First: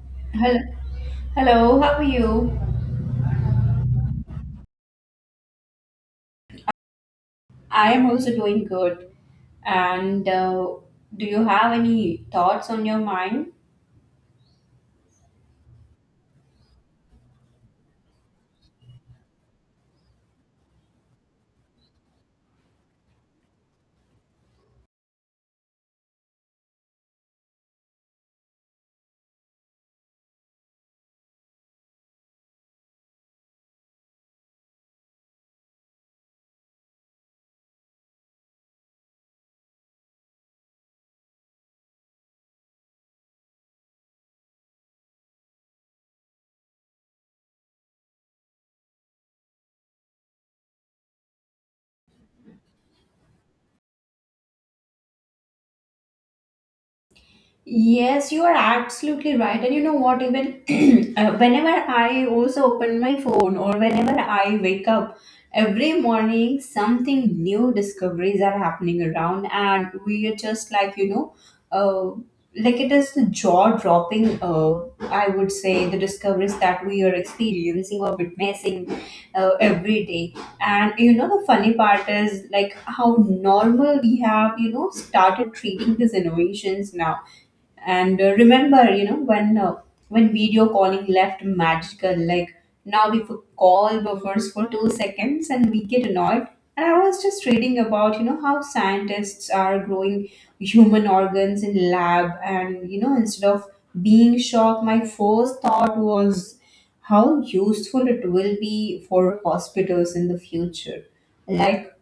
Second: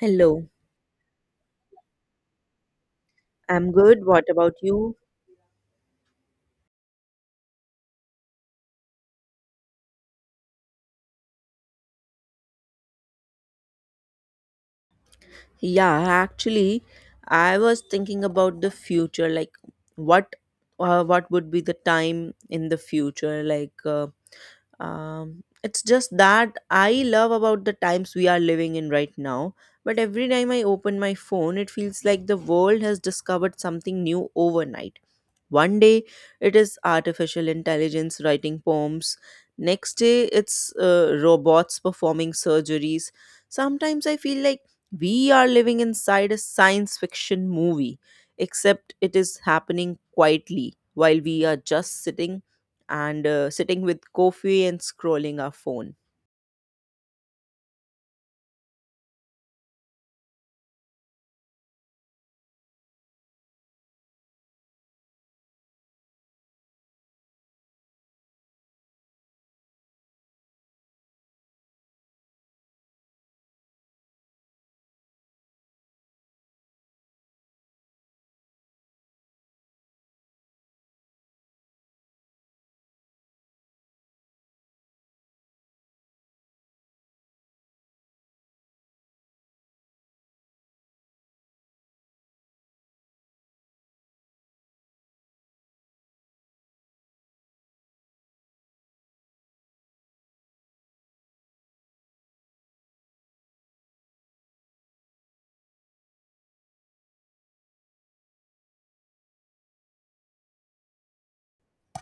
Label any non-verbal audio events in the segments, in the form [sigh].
Hello, Hello, hello, how are you? I'm good. What about you? I am also doing good. And Do you have any thoughts on your mind? Yeah, actually, I was thinking about the future, like what what would be the time in the future? It's just that I love about the times we are living in right now. But every time I open my phone, it feels like the world has discovered something new overnight. One day it is artificial intelligence writing poems. Next day it's robots performing surgeries. Sometimes I feel like we are living inside a science fiction movie, except it is happening quietly while we are just sitting and sitting with coffee and scrolling our phone. Yes, you are absolutely right. And you know what? Even [clears throat] whenever I also open my phone or whenever I wake up every morning, something new discoveries are happening around, and we are just like, uh, like it is the jaw dropping, I would say, the discoveries that we are experiencing or witnessing every day. And you know, the funny part is like how normal we have, you know, started treating these innovations now and remember, you know, when video calling left magical, like now we could call buffers for 2 seconds and we get annoyed. And I was just reading about, you know, how scientists are growing human organs in lab, and you know, instead of being shocked, my first thought was how useful it will be for hospitals in the future. Like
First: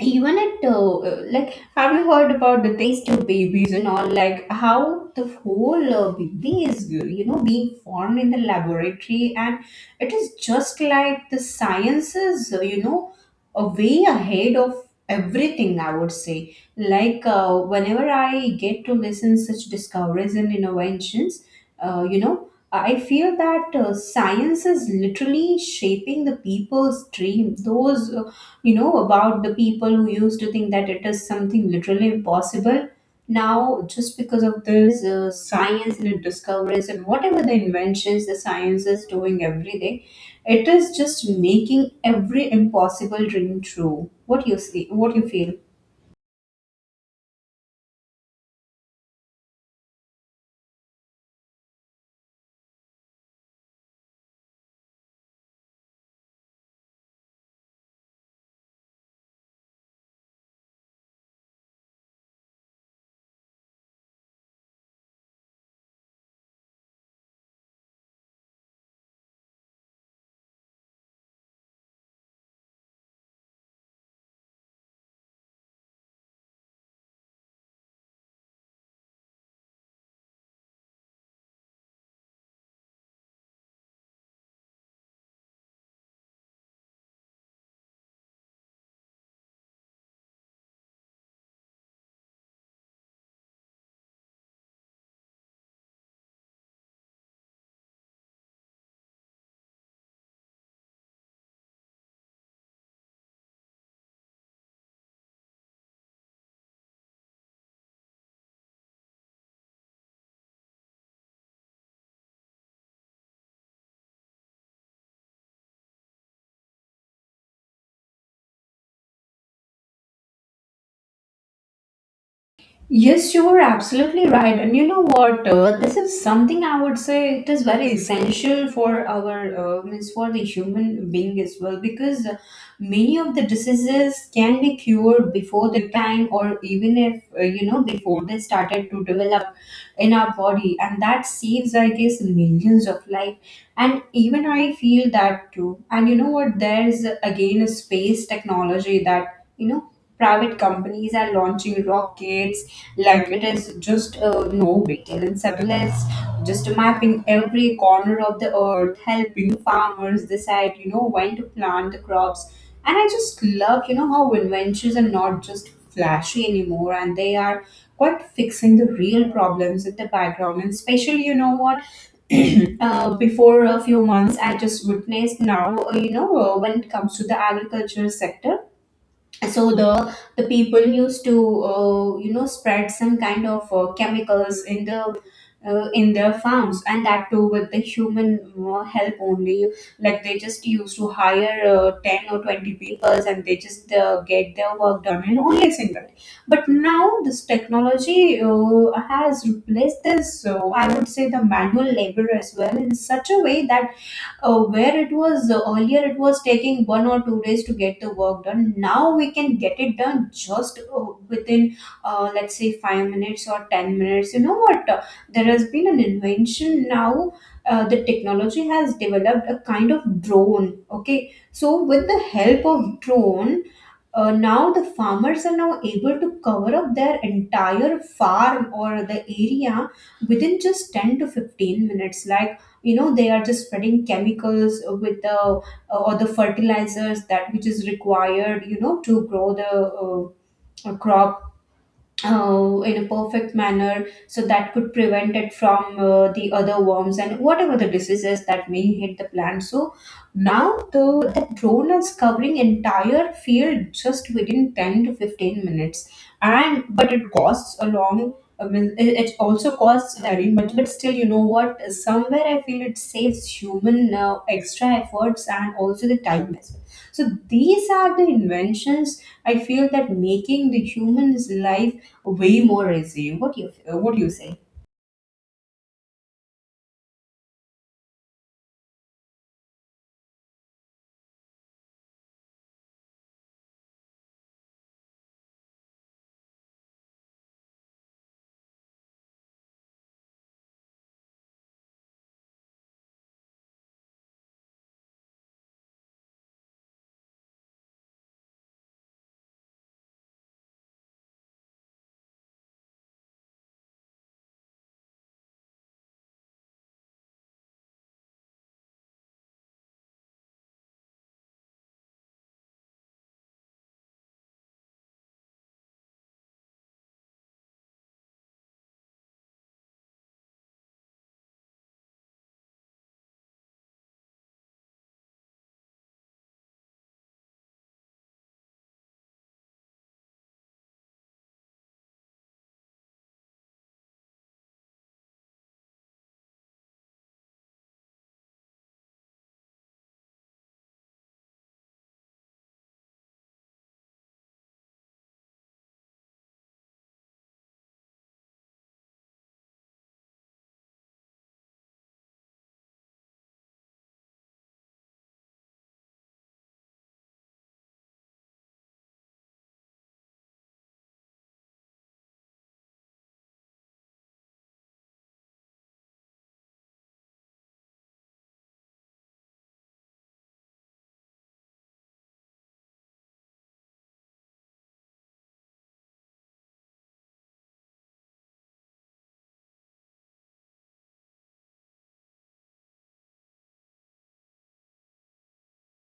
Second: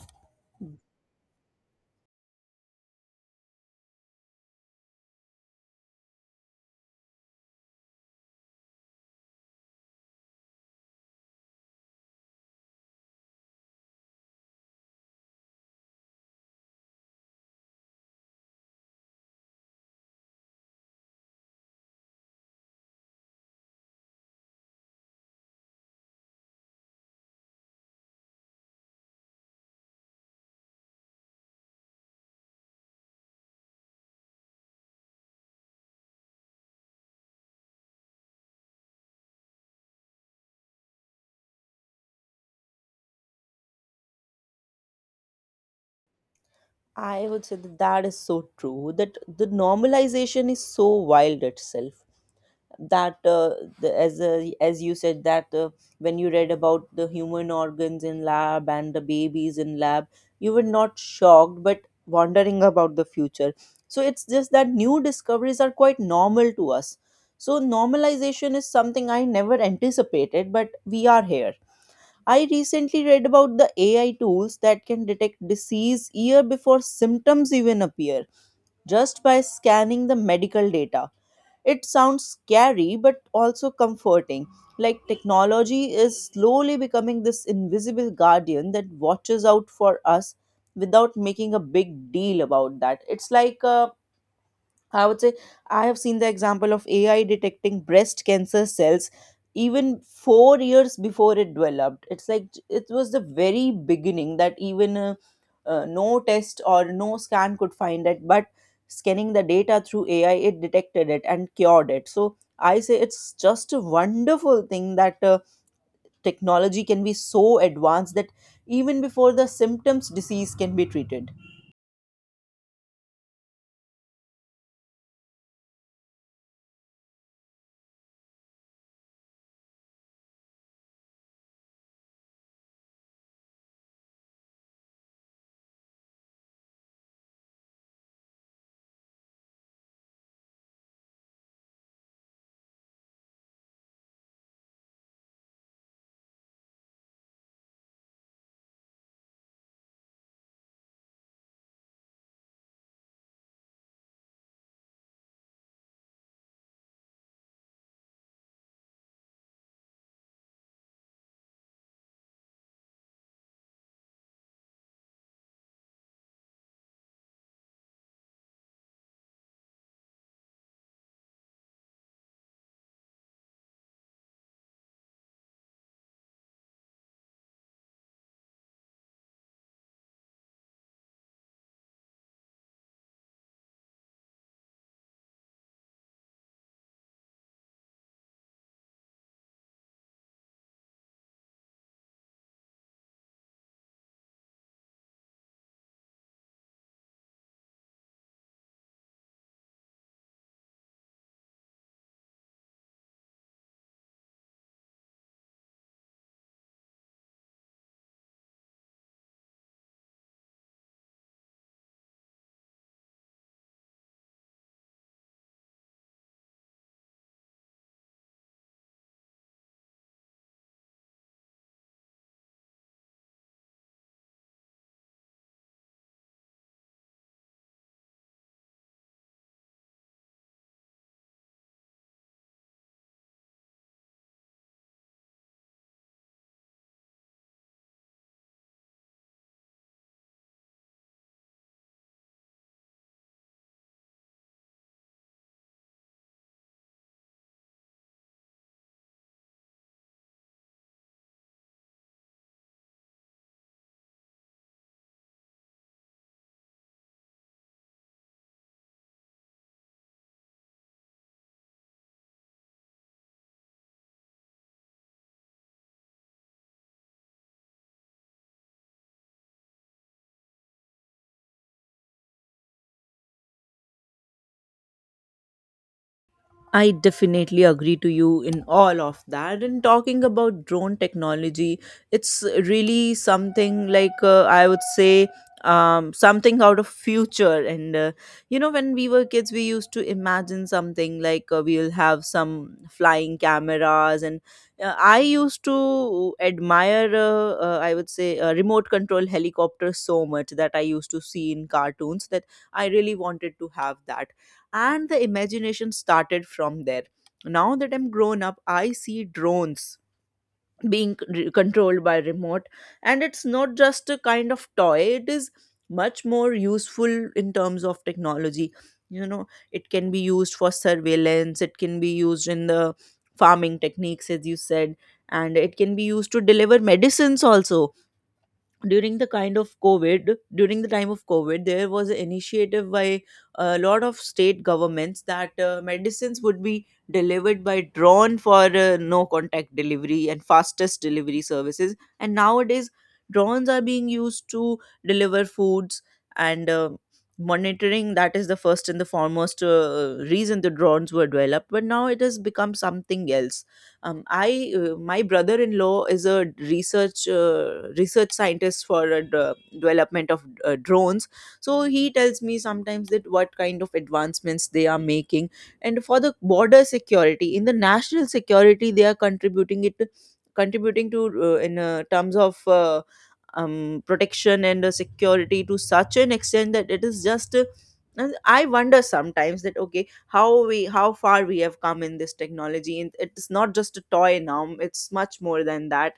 even at like have you heard about the taste tube babies and all, like how the whole baby is you know, being formed in the laboratory. And it is just like the sciences, you know, a way ahead of everything. I would say, like, whenever I get to listen such discoveries and innovations, you know, I feel that science is literally shaping the people's dream. You know, about the people who used to think that it is something literally impossible. Now, just because of this science and the discoveries and whatever the inventions the science is doing every day, it is just making every impossible dream true. What you see? What you feel? I would say that that is so true. That the normalization is so wild itself, that the, as you said that, when you read about the human organs in lab and the babies in lab, you were not shocked but wondering about the future. So it's just that new discoveries are quite normal to us, so normalization is something I never anticipated, but we are here. I recently read about the AI tools that can detect disease year before symptoms even appear, just by scanning the medical data. It sounds scary, but also comforting. Like technology is slowly becoming this invisible guardian that watches out for us without making a big deal about that. It's like a, I would say, I have seen the example of AI detecting breast cancer cells even 4 years before it developed. It's like it was the very beginning that even no test or no scan could find it, but scanning the data through AI, it detected it and cured it. So I say it's just a wonderful thing that technology can be so advanced that even before the symptoms, disease can be treated. Yes, you are absolutely right. And you know what? This is something I would say it is very essential for our means for the human being as well, because many of the diseases can be cured before the time, or even if you know, before they started to develop in our body, and that saves, I guess, millions of life. And even I feel that too. And you know what? There is again a space technology that, you know, private companies are launching rockets like it is just no big deal, and satellite just mapping every corner of the earth, helping farmers decide, you know, when to plant the crops. And I just love, you know, how inventions are not just flashy anymore, and they are quite fixing the real problems in the background. And especially, you know what, before a few months I just witnessed now, you know, when it comes to the agriculture sector, so the people used to you know, spread some kind of chemicals in the in their farms, and that too with the human help only. Like they just used to hire 10 or 20 people and they just get their work done in only a single day. But now this technology has replaced this, so I would say the manual labor as well, in such a way that where it was earlier it was taking 1 or 2 days to get the work done, now we can get it done just within, let's say 5 minutes or 10 minutes. You know what? There has been an invention now. The technology has developed a kind of drone, okay? So with the help of drone, now the farmers are now able to cover up their entire farm or the area within just 10 to 15 minutes. Like, you know, they are just spreading chemicals with the or the fertilizers that which is required, you know, to grow the uh, crop in a perfect manner, so that could prevent it from the other worms and whatever the diseases that may hit the plant. So now the that drone is covering entire field just within 10 to 15 minutes. And but it costs a long, I mean, it also costs very much, but still, you know what? Somewhere I feel it saves human extra efforts and also the time as well. So these are the inventions I feel that making the human's life way more easy. What you what do you say? I definitely agree to you in all of that. And talking about drone technology, it's really something like, I would say, something out of future. And you know, when we were kids, we used to imagine something like, we'll have some flying cameras. And I used to admire, I would say, remote control helicopters so much that I used to see in cartoons, that I really wanted to have that. And the imagination started from there. Now that I'm grown up, I see drones being c- controlled by remote, and it's not just a kind of toy, it is much more useful in terms of technology. You know, it can be used for surveillance, it can be used in the farming techniques, as you said, and it can be used to deliver medicines also. During the kind of covid, during the time of covid, there was an initiative by a lot of state governments that medicines would be delivered by drone for no contact delivery and fastest delivery services. And nowadays drones are being used to deliver foods and monitoring. That is the first and the foremost reason the drones were developed, but now it has become something else. Um, i uh, my brother-in-law is a research scientist for development of drones, so he tells me sometimes that what kind of advancements they are making, and for the border security, in the national security, they are contributing it, contributing to, in terms of, protection and security to such an extent that it is just and I wonder sometimes that, okay, how far we have come in this technology, and it's not just a toy now, it's much more than that.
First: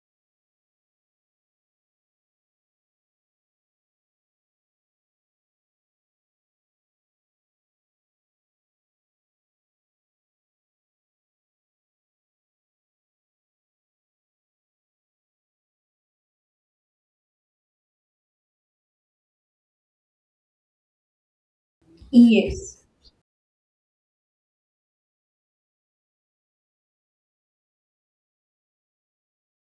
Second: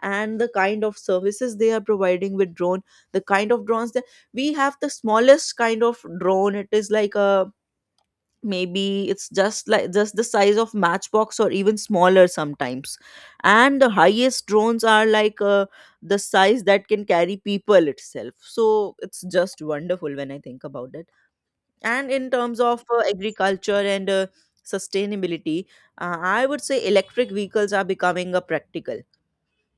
And the kind of services they are providing with drone, the kind of drones that we have, the smallest kind of drone, it is like a, maybe it's just like just the size of matchbox or even smaller sometimes. And the highest drones are like, the size that can carry people itself, so it's just wonderful when I think about it. And in terms Yes. of agriculture and sustainability, I would say electric vehicles are becoming a practical,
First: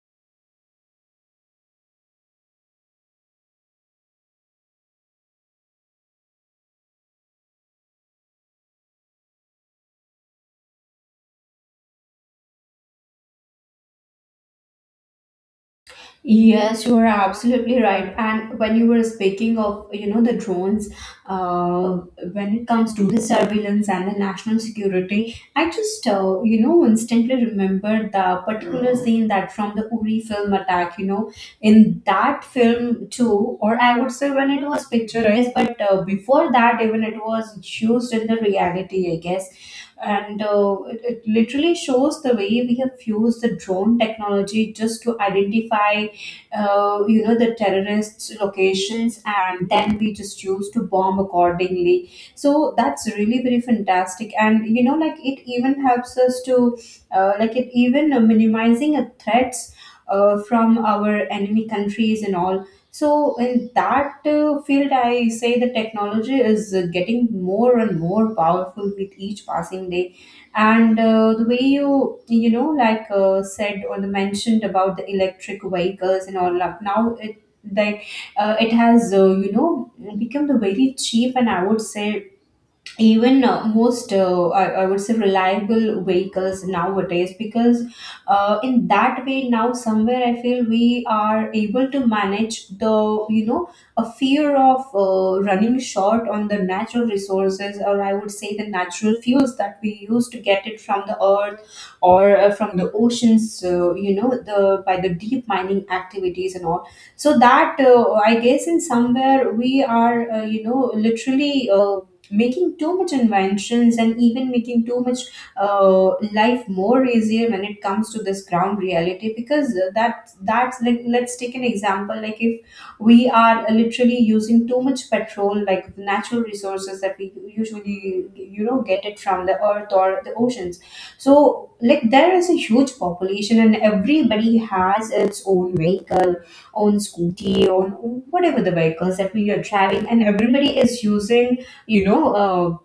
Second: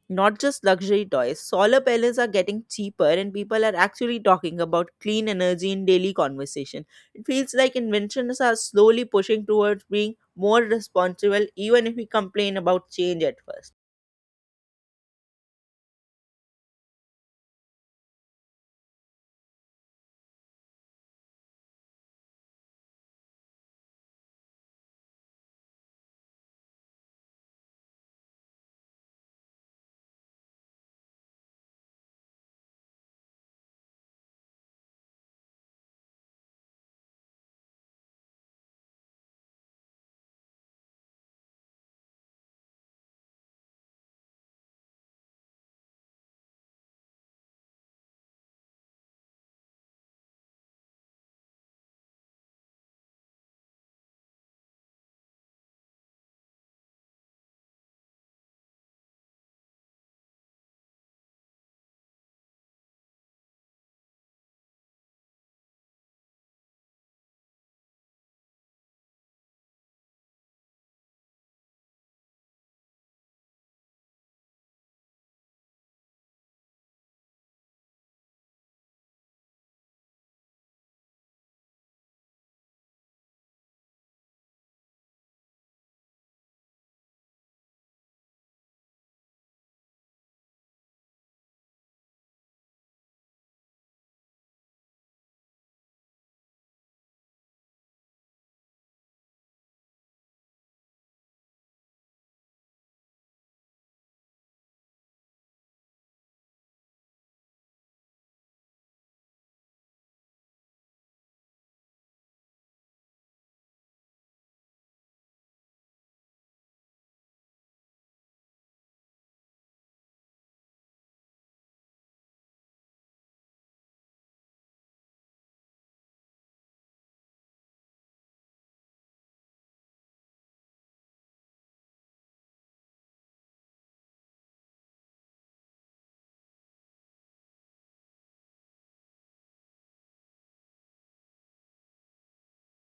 not just luxury toys. Solar panels are getting cheaper, and people are actually talking about clean energy in daily conversation. It feels like inventions are slowly pushing towards being more responsible, even if we complain about change at first. Yes, you are absolutely right. And when you were speaking of, you know, the drones, uh, when it comes to the surveillance and the national security, I just, you know, instantly remember the particular scene that from the Uri film attack, you know, in that film too, or I would say when it was picturized, but before that, even it was used in the reality, I guess. And it literally shows the way we have used the drone technology just to identify, you know, the terrorists locations, and then we just choose to bomb accordingly. So that's really very fantastic. And you know, like, it even helps us to like it even minimizing threats from our enemy countries and all. So in that field I say the technology is getting more and more powerful with each passing day. And the way you, you know, like, said or the mentioned about the electric vehicles and all, like now it, like it has you know, become the very cheap, and I would say even most, I would say reliable vehicles nowadays, because in that way now somewhere I feel we are able to manage the, you know, a fear of running short on the natural resources, or I would say the natural fuels that we use to get it from the earth or from the oceans, you know, the by the deep mining activities and all. So that, I guess in somewhere we are, you know, literally making too much inventions, and even making too much life more easier when it comes to this ground reality. Because that's like, let's take an example like, if we are literally using too much petrol, like the natural resources that we usually, you know, get it from the earth or the oceans, so like there is a huge population and everybody has its own vehicle, own scooty, own whatever the vehicles that we are driving, and everybody is using, you know,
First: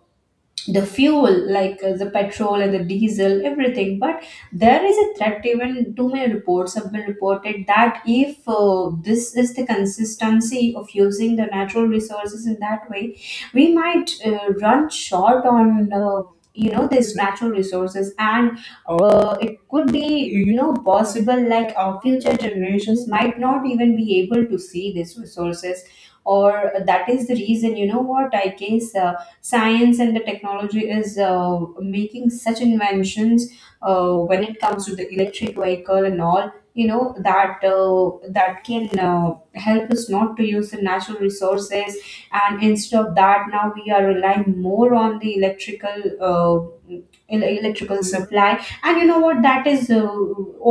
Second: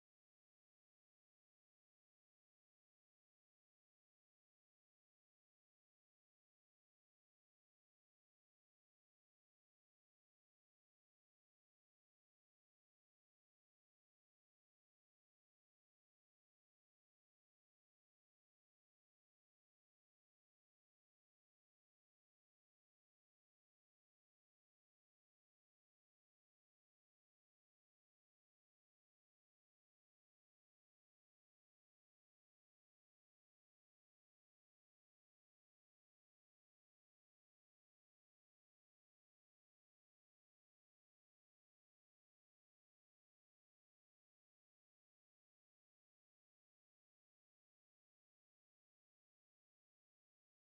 the fuel, like the petrol and the diesel everything. But there is a threat, even too many reports have been reported that if this is the consistency of using the natural resources in that way, we might run short on you know, these natural resources, and it could be, you know, possible like our future generations might not even be able to see these resources. Or that is the reason, you know what, I guess science and the technology is making such inventions when it comes to the electric vehicle and all, you know, that that can help us not to use the natural resources, and instead of that now we are relying more on the electrical, uh, electrical supply. And you know what, that is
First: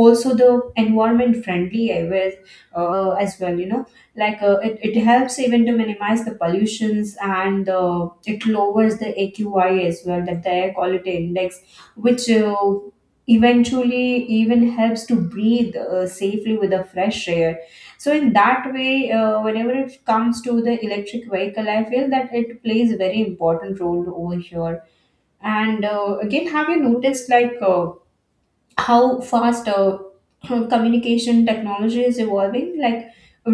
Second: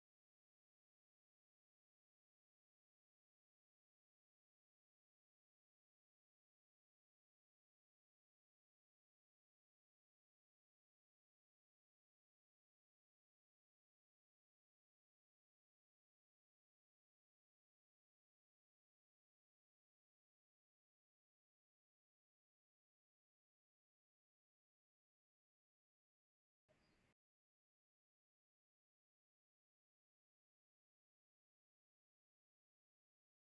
also the environment friendly as, well, as well, you know, like, it helps even to minimize the pollutions, and it lowers the AQI as well, that the air quality index, which eventually even helps to breathe safely with the fresh air. So in that way, whenever it comes to the electric vehicle, I feel that it plays a very important role over here. And again, have you noticed like, how fast [clears throat] communication technology is evolving? Like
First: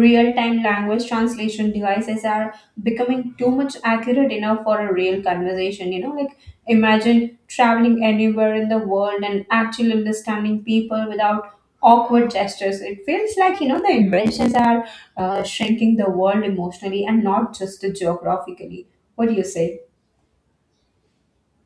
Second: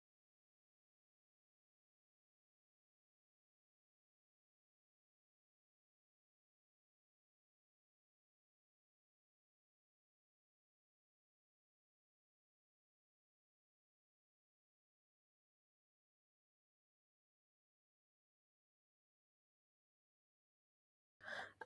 real-time language translation devices are becoming too much accurate enough for a real conversation. You know, like imagine traveling anywhere in the world and actually understanding people without awkward gestures. It feels like, you know, the inventions are shrinking the world emotionally and not just geographically. What do you say?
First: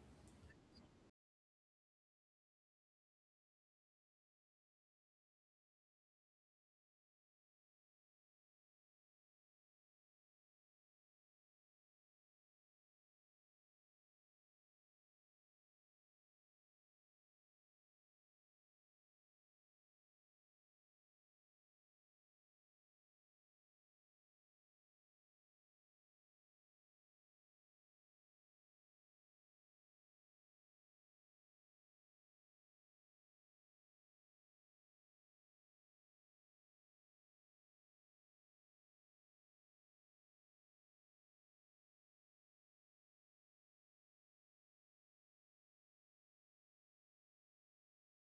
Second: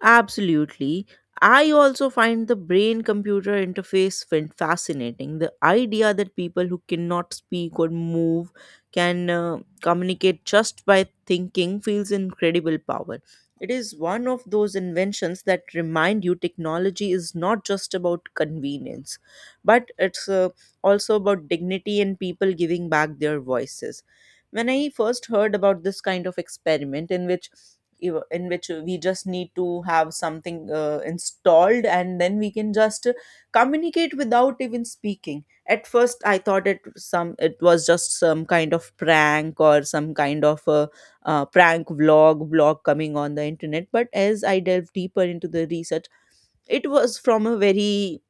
Absolutely. I also find the brain computer interface fascinating. The idea that people who cannot speak or move can communicate just by thinking feels incredible power. It is one of those inventions that remind you technology is not just about convenience, but it's also about dignity and people giving back their voices. When I first heard about this kind of experiment in which in which we just need to have something installed and then we can just communicate without even speaking, at first I thought it some, it was just some kind of prank, or some kind of a prank vlog blog coming on the internet. But as I delved deeper into the research, it was from a very,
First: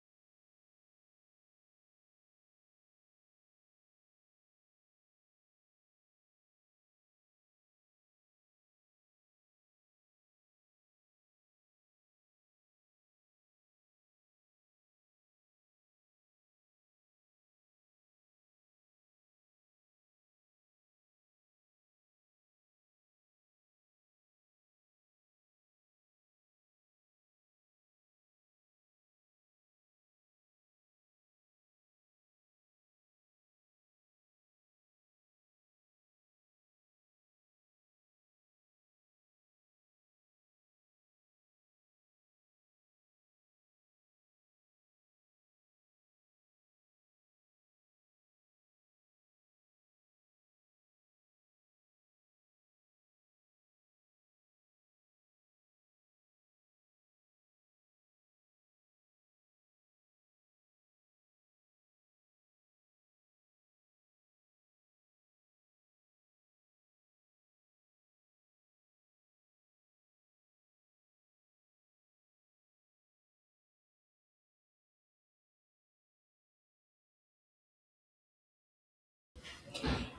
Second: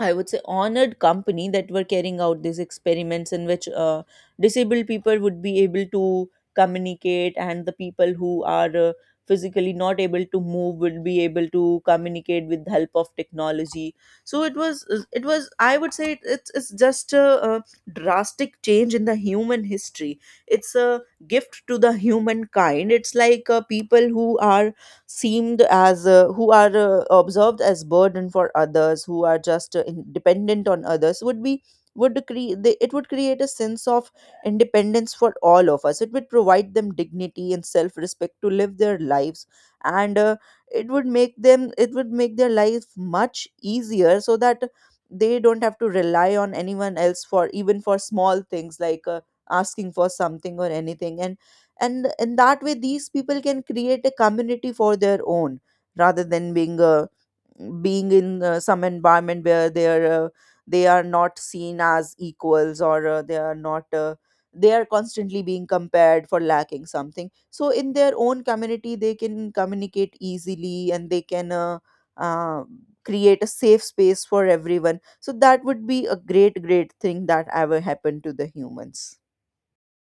I would say, honored company that were carrying out these experiments in which disabled people would be able to communicate, and the people who are physically not able to move would be able to communicate with the help of technology. So it was, I would say, it's just a drastic change in the human history. It's a gift to the humankind. It's like, people who are seemed as, who are observed as burden for others, who are just dependent on others, would be, would create, it would create a sense of independence for all of us. It would provide them dignity and self respect to live their lives, and it would make them, it would make their life much easier, so that they don't have to rely on anyone else for even for small things, like asking for something or anything. And in that way these people can create a community for their own, rather than being in some environment where they are not seen as equals, or they are not they are constantly being compared for lacking something. So in their own community they can communicate easily, and they can uh, create a safe space for everyone, so that would be a great great thing that ever happened to the humans.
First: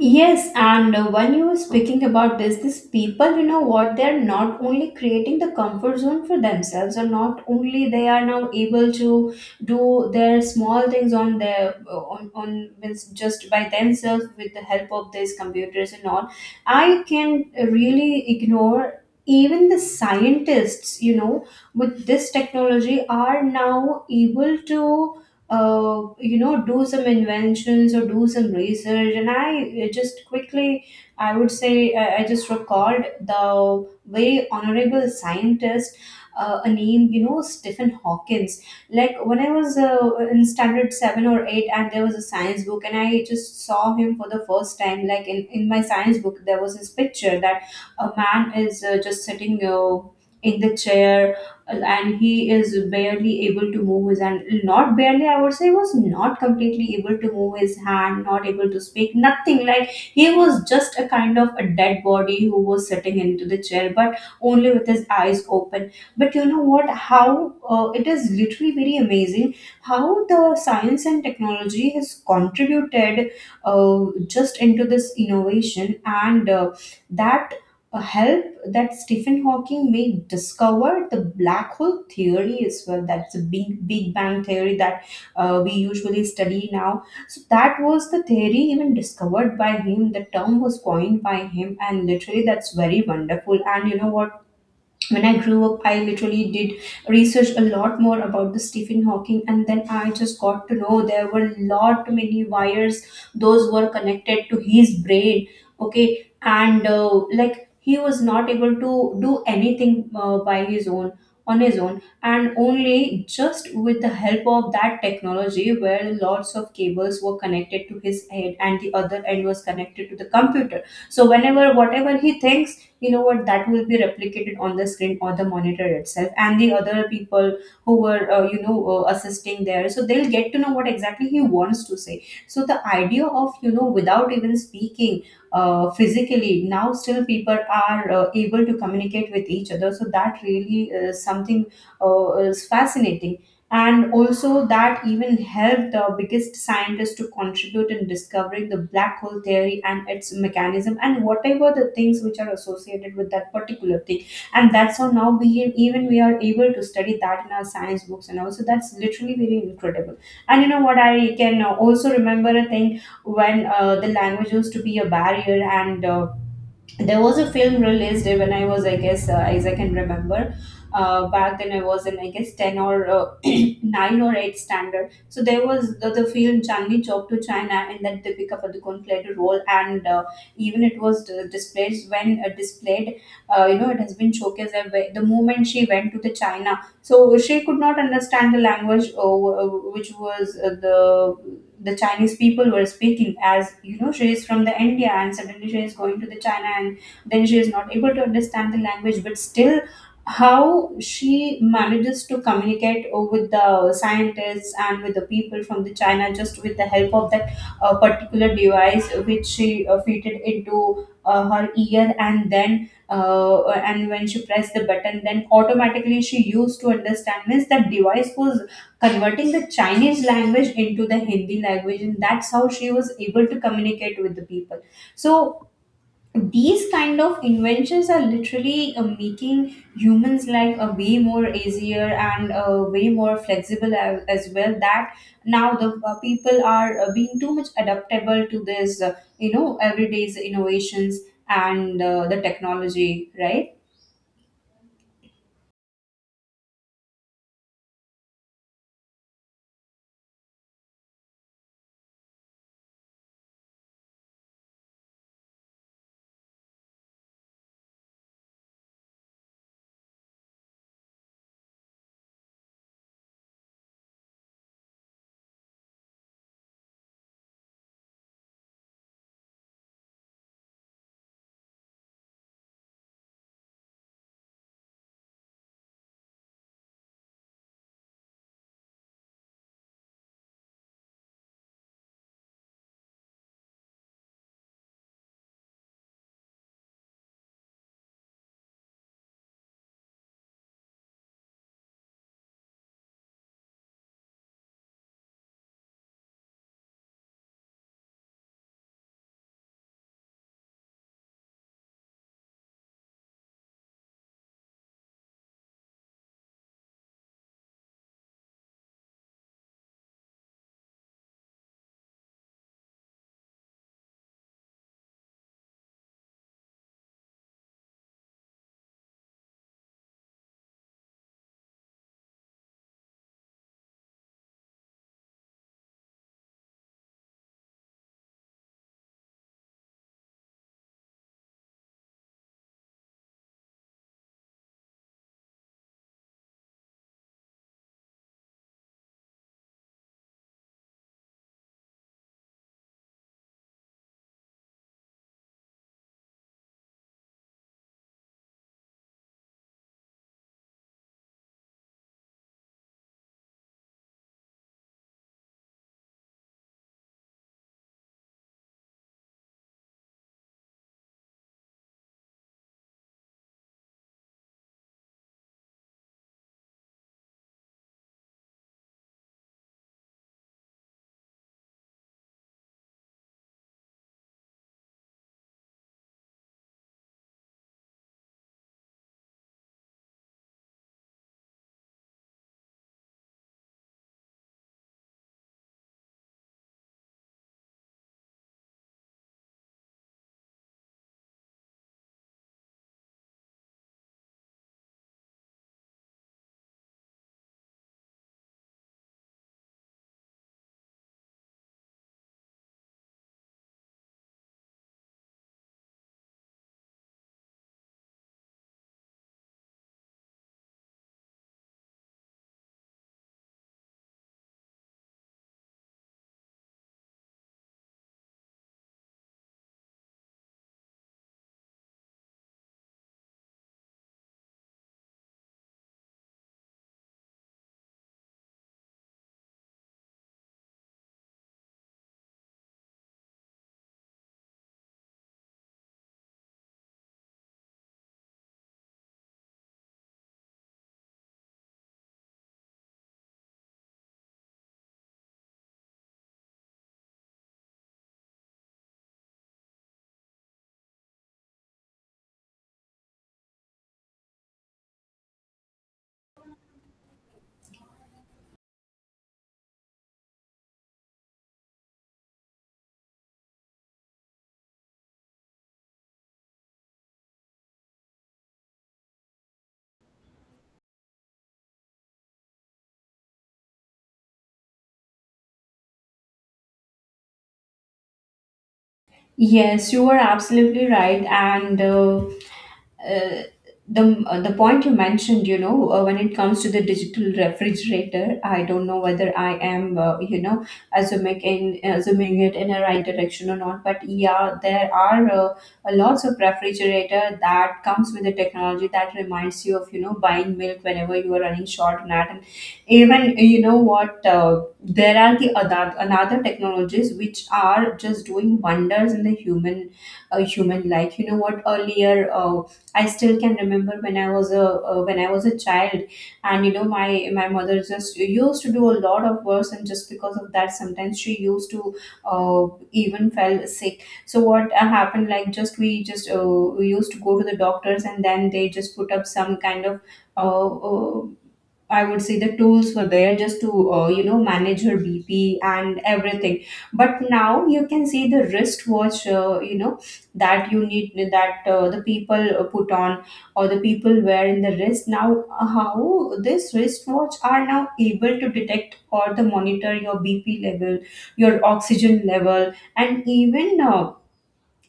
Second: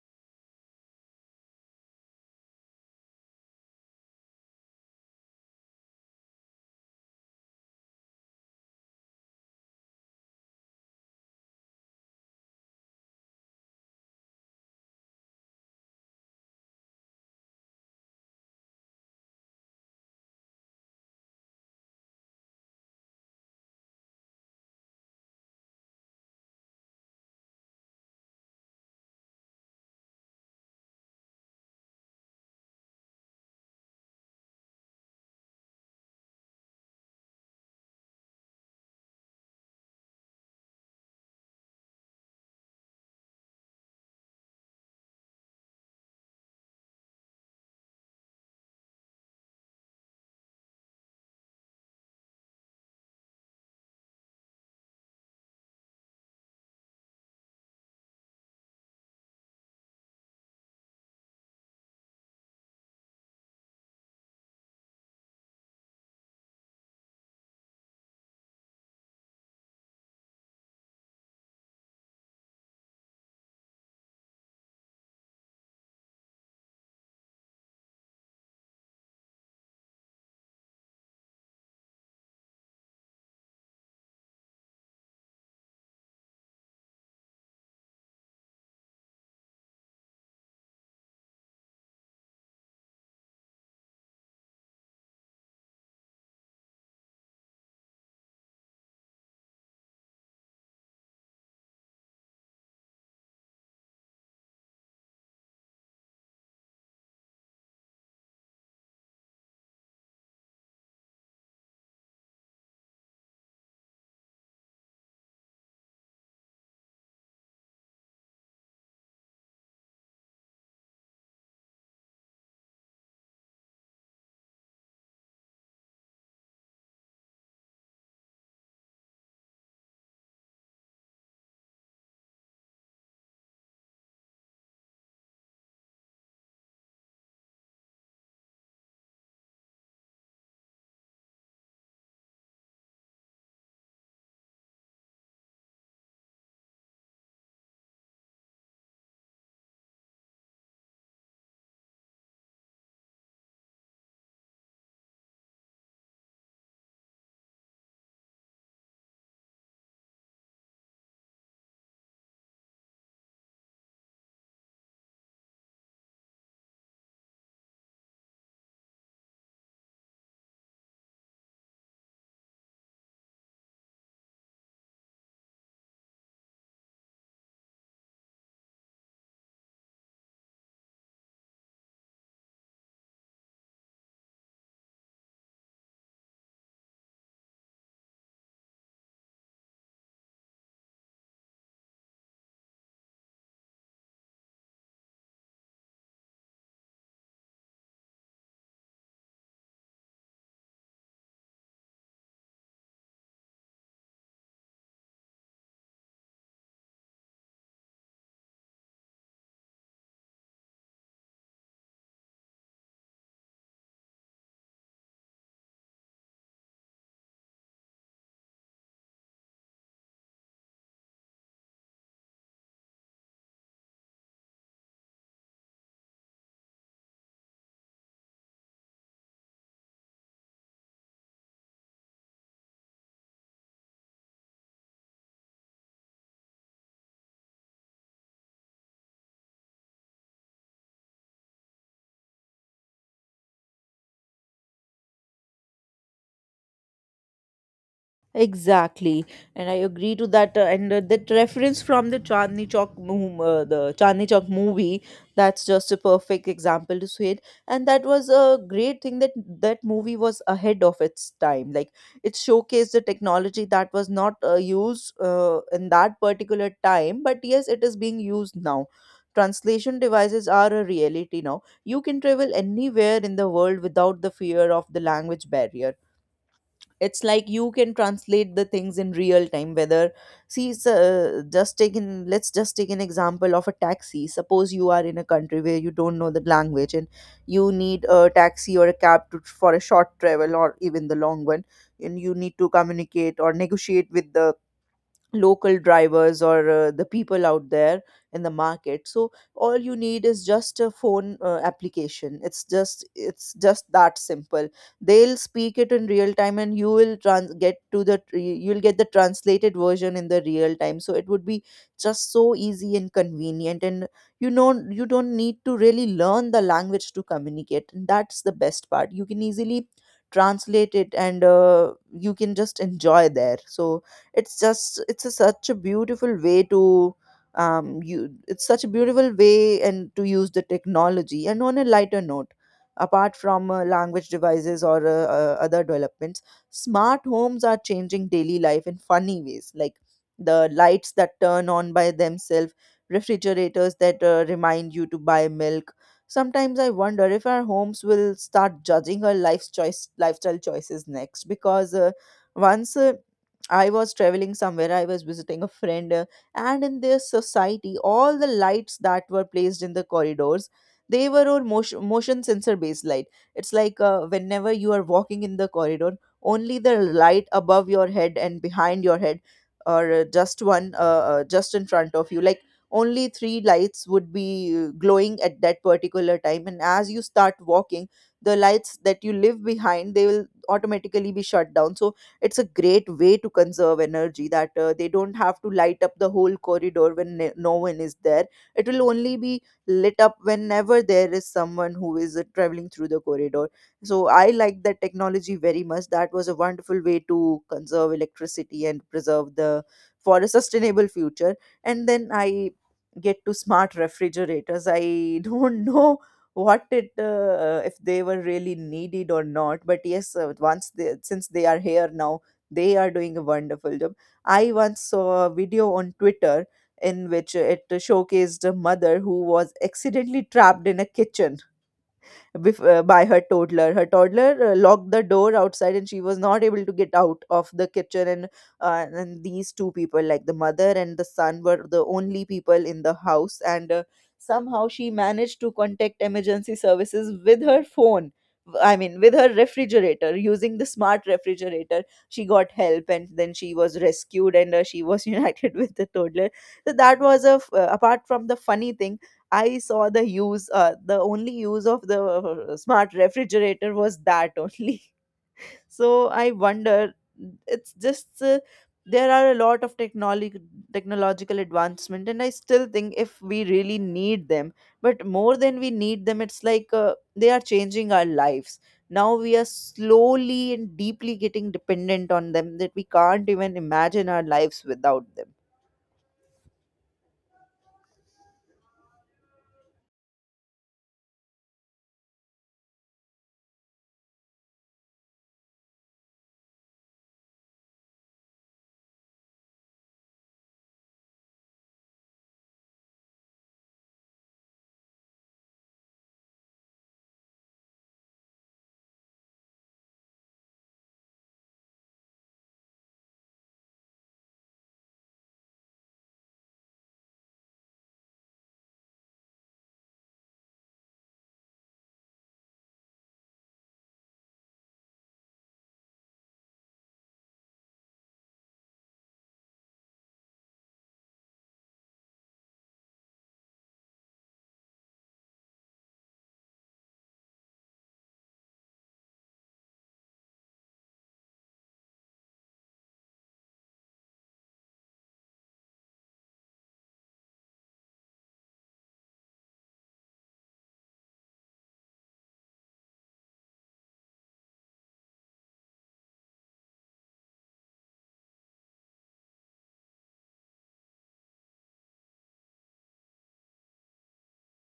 Yes, and when you were speaking about this, these people, you know what, they're not only creating the comfort zone for themselves, or not only they are now able to do their small things on their on means just by themselves with the help of these computers and all. I can really ignore even the scientists, you know, with this technology are now able to do some inventions or do some research. And I, just quickly, I would say, I just recalled the very honorable scientist, a name, Stephen Hawkins. Like when I was, in standard 7 or 8, and there was a science book, and I just saw him for the first time. Like in my science book there was this picture that a man is just sitting, in the chair, and he is barely able to move his hand. Not barely, I would say, was not completely able to move his hand, not able to speak, nothing. Like, he was just a kind of a dead body who was sitting into the chair, but only with his eyes open. But you know what, how it is literally very amazing how the science and technology has contributed, just into this innovation, and that a help, that Stephen Hawking may discover the black hole theory as well. That's a big Big Bang theory that we usually study now. So that was the theory even discovered by him. The term was coined by him, and literally that's very wonderful. And you know what? When I grew up, I literally did research a lot more about the Stephen Hawking, and then I just got to know there were lot many wires those were connected to his brain. Okay, and like he was not able to do anything by his own on his own, and only just with the help of that technology, where lots of cables were connected to his head, and the other end was connected to the computer. So whenever whatever he thinks, you know what, that will be replicated on the screen or the monitor itself, and the other people who were, assisting there, so they'll get to know what exactly he wants to say. So the idea of, without even speaking physically, now still people are able to communicate with each other, so that really is something, is fascinating. And also that even helped the biggest scientists to contribute in discovering the black hole theory and its mechanism, and whatever the things which are associated with that particular thing. And that's how now even we are able to study that in our science books, and also that's literally very incredible. And you know what, I can also remember a thing when the language used to be a barrier, and there was a film released when I was, I guess, as I can remember, back then I was in, I guess, 10 or [clears throat] 9 or 8 standard. So there was the film Chandni Chowk to China, and that Deepika Padukone played a role, and even it was displayed, when displayed, it has been showcased the moment she went to the China. So she could not understand the language, which was, the Chinese people were speaking. As, you know, she is from the India, and suddenly she is going to the China, and then she is not able to understand the language, but still, how she manages to communicate with the scientists and with the people from the China, just with the help of that particular device which she fitted into her ear, and then, and when she pressed the button, then automatically she used to understand. Means that device was converting the Chinese language into the Hindi language, and that's how she was able to communicate with the people. So these kind of inventions are literally making humans life a way more easier, and way more flexible as well, that now the people are being too much adaptable to this, everyday's innovations and the technology, right? Exactly, and I agree to that. And That reference from the the Chandni Chowk movie, that's just a perfect example to say it. And that was a great thing, that that movie was ahead of its time. Like it showcased the technology that was not used in that particular time, but yes, it is being used now. Translation devices are a reality now. You can travel anywhere in the world without the fear of the language barrier. It's like you can translate the things in real time, whether, see s- just take an let's just take an example of a taxi. Suppose you are in a country where you don't know the language, and you need a taxi or a cab to, for a short travel or even the long one, and you need to communicate or negotiate with the local drivers or the people out there in the market. So all you need is just a phone application. It's just that simple. They'll speak it in real time and you will trans- get to the tr- you'll get the translated version in the real time. So it would be just so easy and convenient, and you know, you don't need to really learn the language to communicate, and that's the best part. You can easily translate it and you can just enjoy there. So it's just it's a, such a beautiful way to, you it's such a beautiful way and to use the technology. And on a lighter note, apart from language devices or other developments, smart homes are changing daily life in funny ways, like the lights that turn on by themselves, refrigerators that remind you to buy milk. Sometimes I wonder if our homes will start judging our life's choice lifestyle choices next. Because once I was traveling somewhere, I was visiting a friend, and in their society, all the lights that were placed in the corridors, they were all motion sensor based light. It's like whenever you are walking in the corridor, only the light above your head and behind your head, or just one, just in front of you, like only three lights would be glowing at that particular time. And as you start walking, the lights that you leave behind, they will automatically be shut down. So it's a great way to conserve energy that they don't have to light up the whole corridor when no one is there. It will only be lit up whenever there is someone who is traveling through the corridor. So I like that technology very much. That was a wonderful way to conserve electricity and preserve the for a sustainable future. And then I get to smart refrigerators. I [laughs] don't know what it if they were really needed or not, but yes, once they since they are here now, they are doing a wonderful job. I once saw a video on Twitter in which it showcased a mother who was accidentally trapped in a kitchen by her toddler. Her toddler locked the door outside, and she was not able to get out of the kitchen. And these two people, like the mother and the son, were the only people in the house. And somehow she managed to contact emergency services with her phone. I mean, with her refrigerator, using the smart refrigerator, she got help, and then she was rescued, and she was [laughs] united with the toddler. So that was a apart from the funny thing, I saw the use, the only use of the smart refrigerator was that only. [laughs] So I wonder, it's just there are a lot of technology technological advancement, and I still think if we really need them, but more than we need them, it's like they are changing our lives. Now we are slowly and deeply getting dependent on them that we can't even imagine our lives without them. Yes, you are absolutely right. And uh, the point you mentioned, you know, when it comes to the digital refrigerator, I don't know whether I am, assuming it in a right direction or not. But yeah, there are a lots of refrigerator that comes with the technology that reminds you of, you know, buying milk whenever you are running short on that. And even you know what. There are the other another technologies which are just doing wonders in the human life. You know what, earlier, I still can remember when I was a when I was a child. And you know, my mother just used to do a lot of works, and just because of that sometimes she used to even fell sick. So what happened, like, just we used to go to the doctors, and then they just put up some kind of, uh, uh, I would say the tools were there just to, manage her BP and everything. But now you can see the wristwatch, that you need that the people put on, or the people wear in the wrist. Now, how this wristwatch are now able to detect or the monitor your BP level, your oxygen level, and even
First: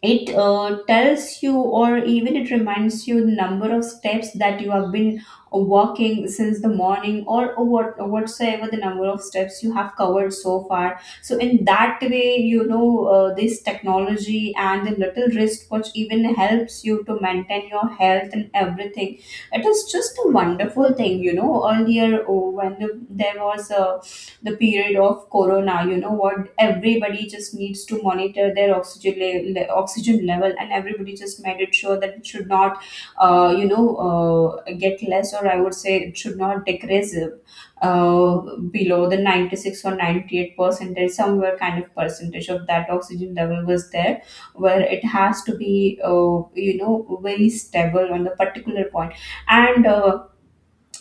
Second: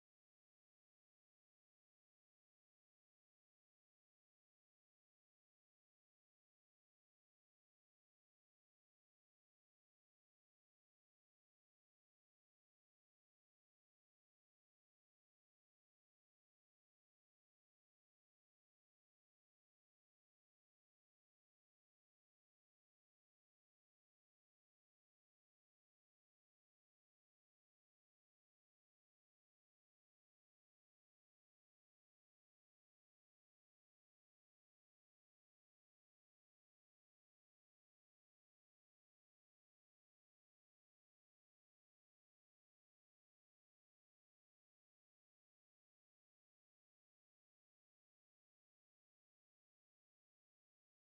it tells you, or even it reminds you, the number of steps that you have been walking since the morning, or whatsoever the number of steps you have covered so far. So in that way, you know, this technology and the little wristwatch even helps you to maintain your health and everything. It is just a wonderful thing. You know, earlier, oh, when there was a the period of corona, you know what, everybody just needs to monitor their oxygen level, and everybody just made it sure that it should not, get less, or I would say, it should not decrease uh, below the 96 or 98 percentage, somewhere kind of percentage of that oxygen level was there where it has to be, very stable on the particular point. And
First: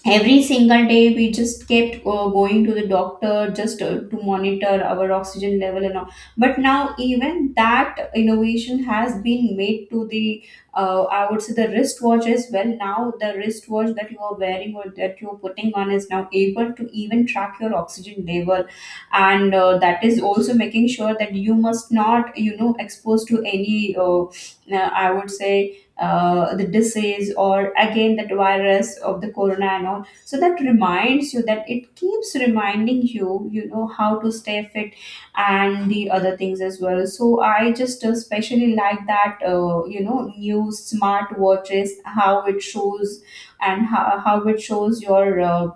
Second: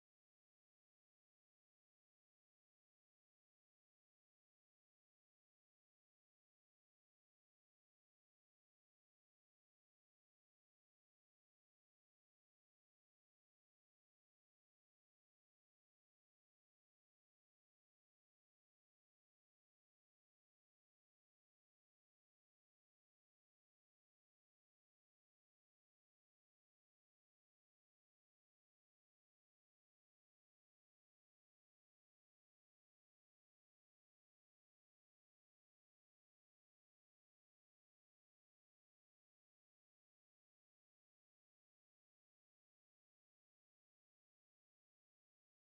every single day we just kept going to the doctor just to monitor our oxygen level and all. But now even that innovation has been made to the, I would say, the wristwatch as well. Now the wristwatch that you are wearing or that you are putting on is now able to even track your oxygen level. And that is also making sure that you must not, you know, expose to any, I would say the disease, or again, that virus of the corona and all. So that reminds you, that it keeps reminding you, you know, how to stay fit and the other things as well. So I just especially like that, new smart watches, how it shows and how it shows your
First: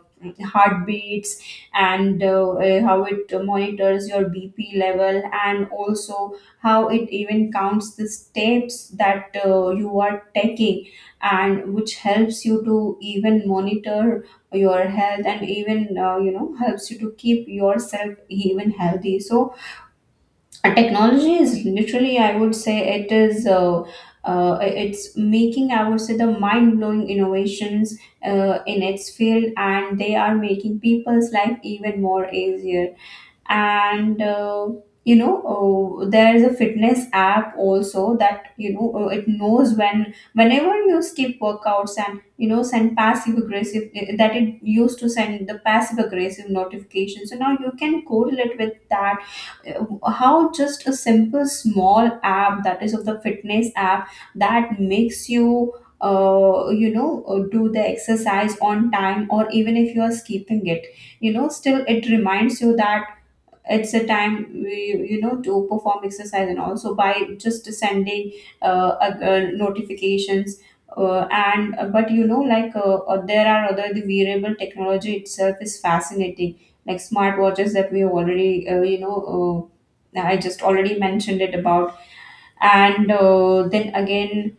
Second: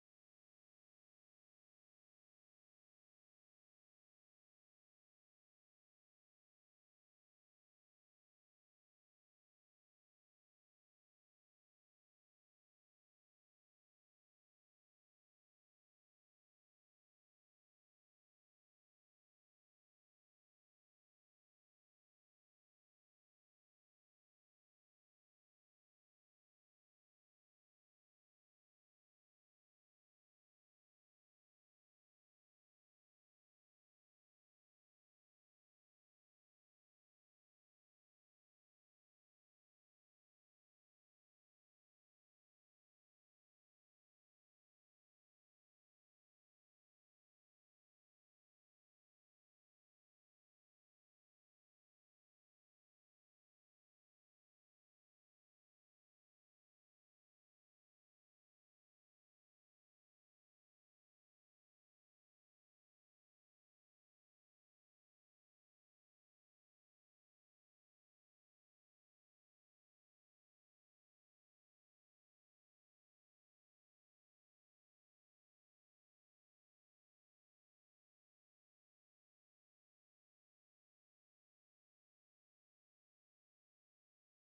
heartbeats, and how it monitors your BP level, and also how it even counts the steps that you are taking, and which helps you to even monitor your health, and even helps you to keep yourself even healthy. So technology is literally, I would say, it's making, I would say, the mind-blowing innovations in its field, and they are making people's life even more easier. And you know there is a fitness app also that, you know, it knows whenever you skip workouts, and you know, send passive aggressive eh, that it used to send the passive aggressive notification, so now you can correlate with that. How just a simple small app, that is of the fitness app, that makes you, you know do the exercise on time, or even if you are skipping it, you know, still it reminds you that it's a time, we, you know, to perform exercise, and also by just sending, notifications. Uh, and but you know, there are other the wearable technology itself is fascinating, like smartwatches that we already, I just already mentioned it about. And then again,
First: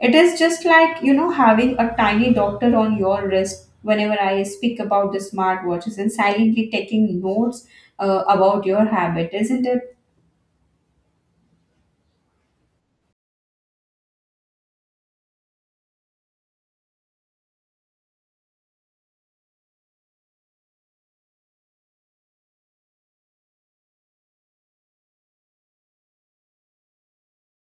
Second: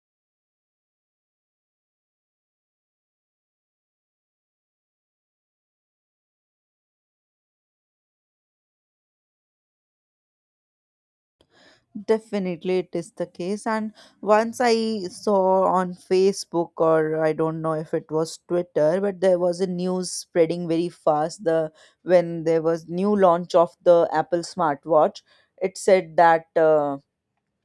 it is just like, you know, having a tiny doctor on your wrist whenever I speak about the smartwatches, and silently taking notes about your habit, isn't it? Definitely, it is the case. And once I saw on Facebook, or I don't know if it was Twitter, but there was a news spreading very fast. The when there was new launch of the Apple smartwatch, it said that.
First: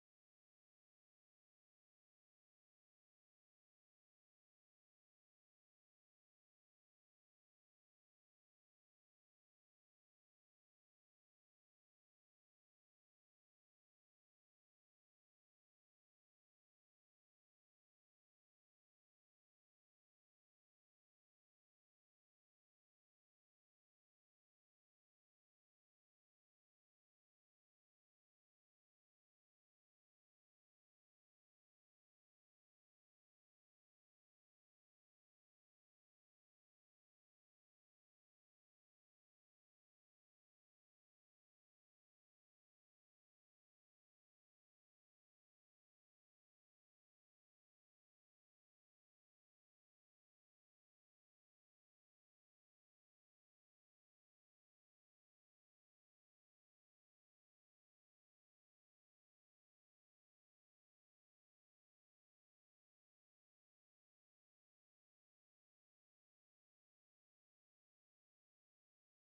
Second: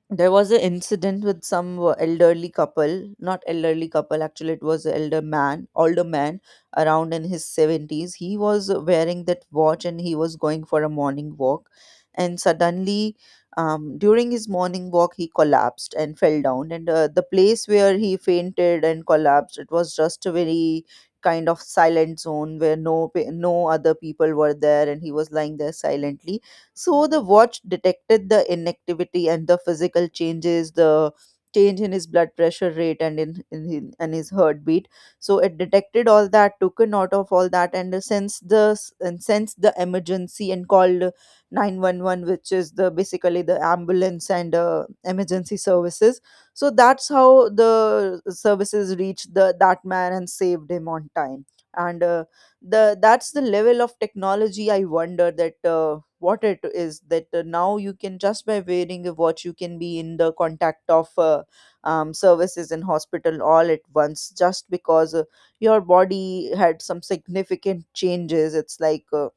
There was an incident with some elderly couple, not elderly couple, actually it was an elder man, older man, around in his 70s. He was wearing that watch and he was going for a morning walk, and suddenly during his morning walk he collapsed and fell down. And the place where he fainted and collapsed, it was just a very kind of silent zone where no other people were there, and he was lying there silently. So the watch detected the inactivity and the physical changes, the change in his blood pressure rate, and in his, and his heartbeat. So it detected all that, took a note of all that, and sensed the and sensed the emergency and called 911, which is the basically the ambulance and emergency services. So that's how the services reached the that man and saved him on time. And the that's the level of technology I wonder that. What it is that now you can just by wearing a watch you can be in the contact of services in hospital all at once just because your body had some significant changes. It's like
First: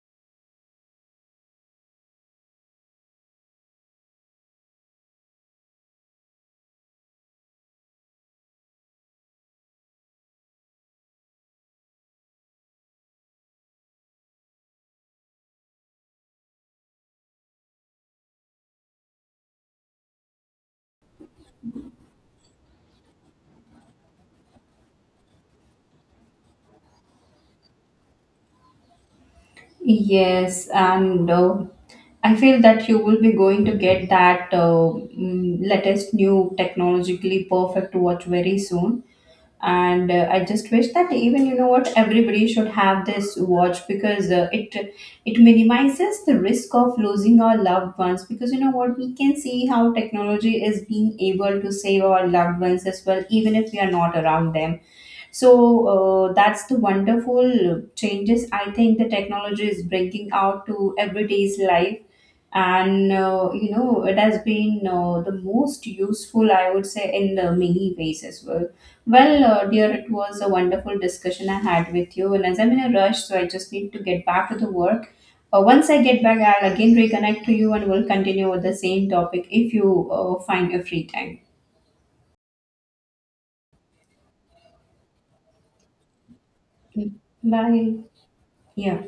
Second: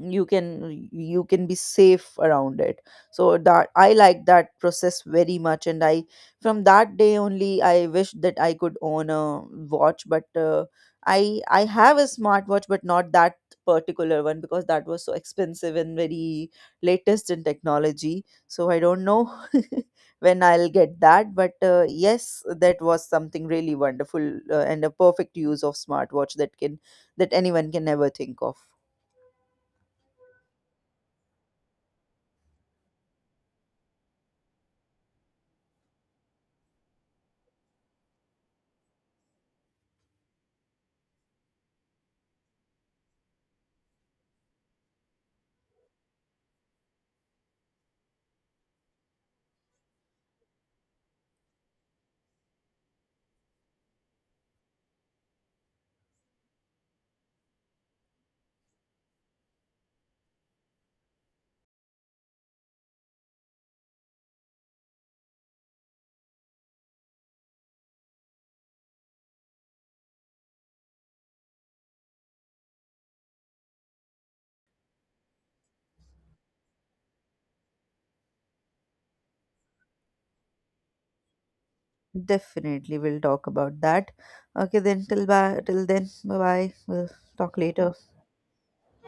you can be safe around it. So that I like that process very much, and I from that day only I wish that I could own a watch. But I have a smartwatch, but not that particular one, because that was so expensive and very latest in technology. So I don't know [laughs] when I'll get that. But yes, that was something really wonderful, and a perfect use of smartwatch that can that anyone can ever think of. Yes, and I feel that you will be going to get that, latest new technologically perfect watch very soon. And I just wish that, even you know what, everybody should have this watch, because it minimizes the risk of losing our loved ones, because you know what, we can see how technology is being able to save our loved ones as well, even if we are not around them. So that's the wonderful changes I think the technology is bringing out to everyday's life. And you know, it has been the most useful, I would say, in many ways as well. Well, dear, it was a wonderful discussion I had with you. And as I'm in a rush, so I just need to get back to the work. Once I get back, I'll again reconnect to you, and we'll continue with the same topic if you find your free time. Definitely, we'll talk about that. Okay, then till then, bye bye. We'll Mm. talk later. Bye. Yeah.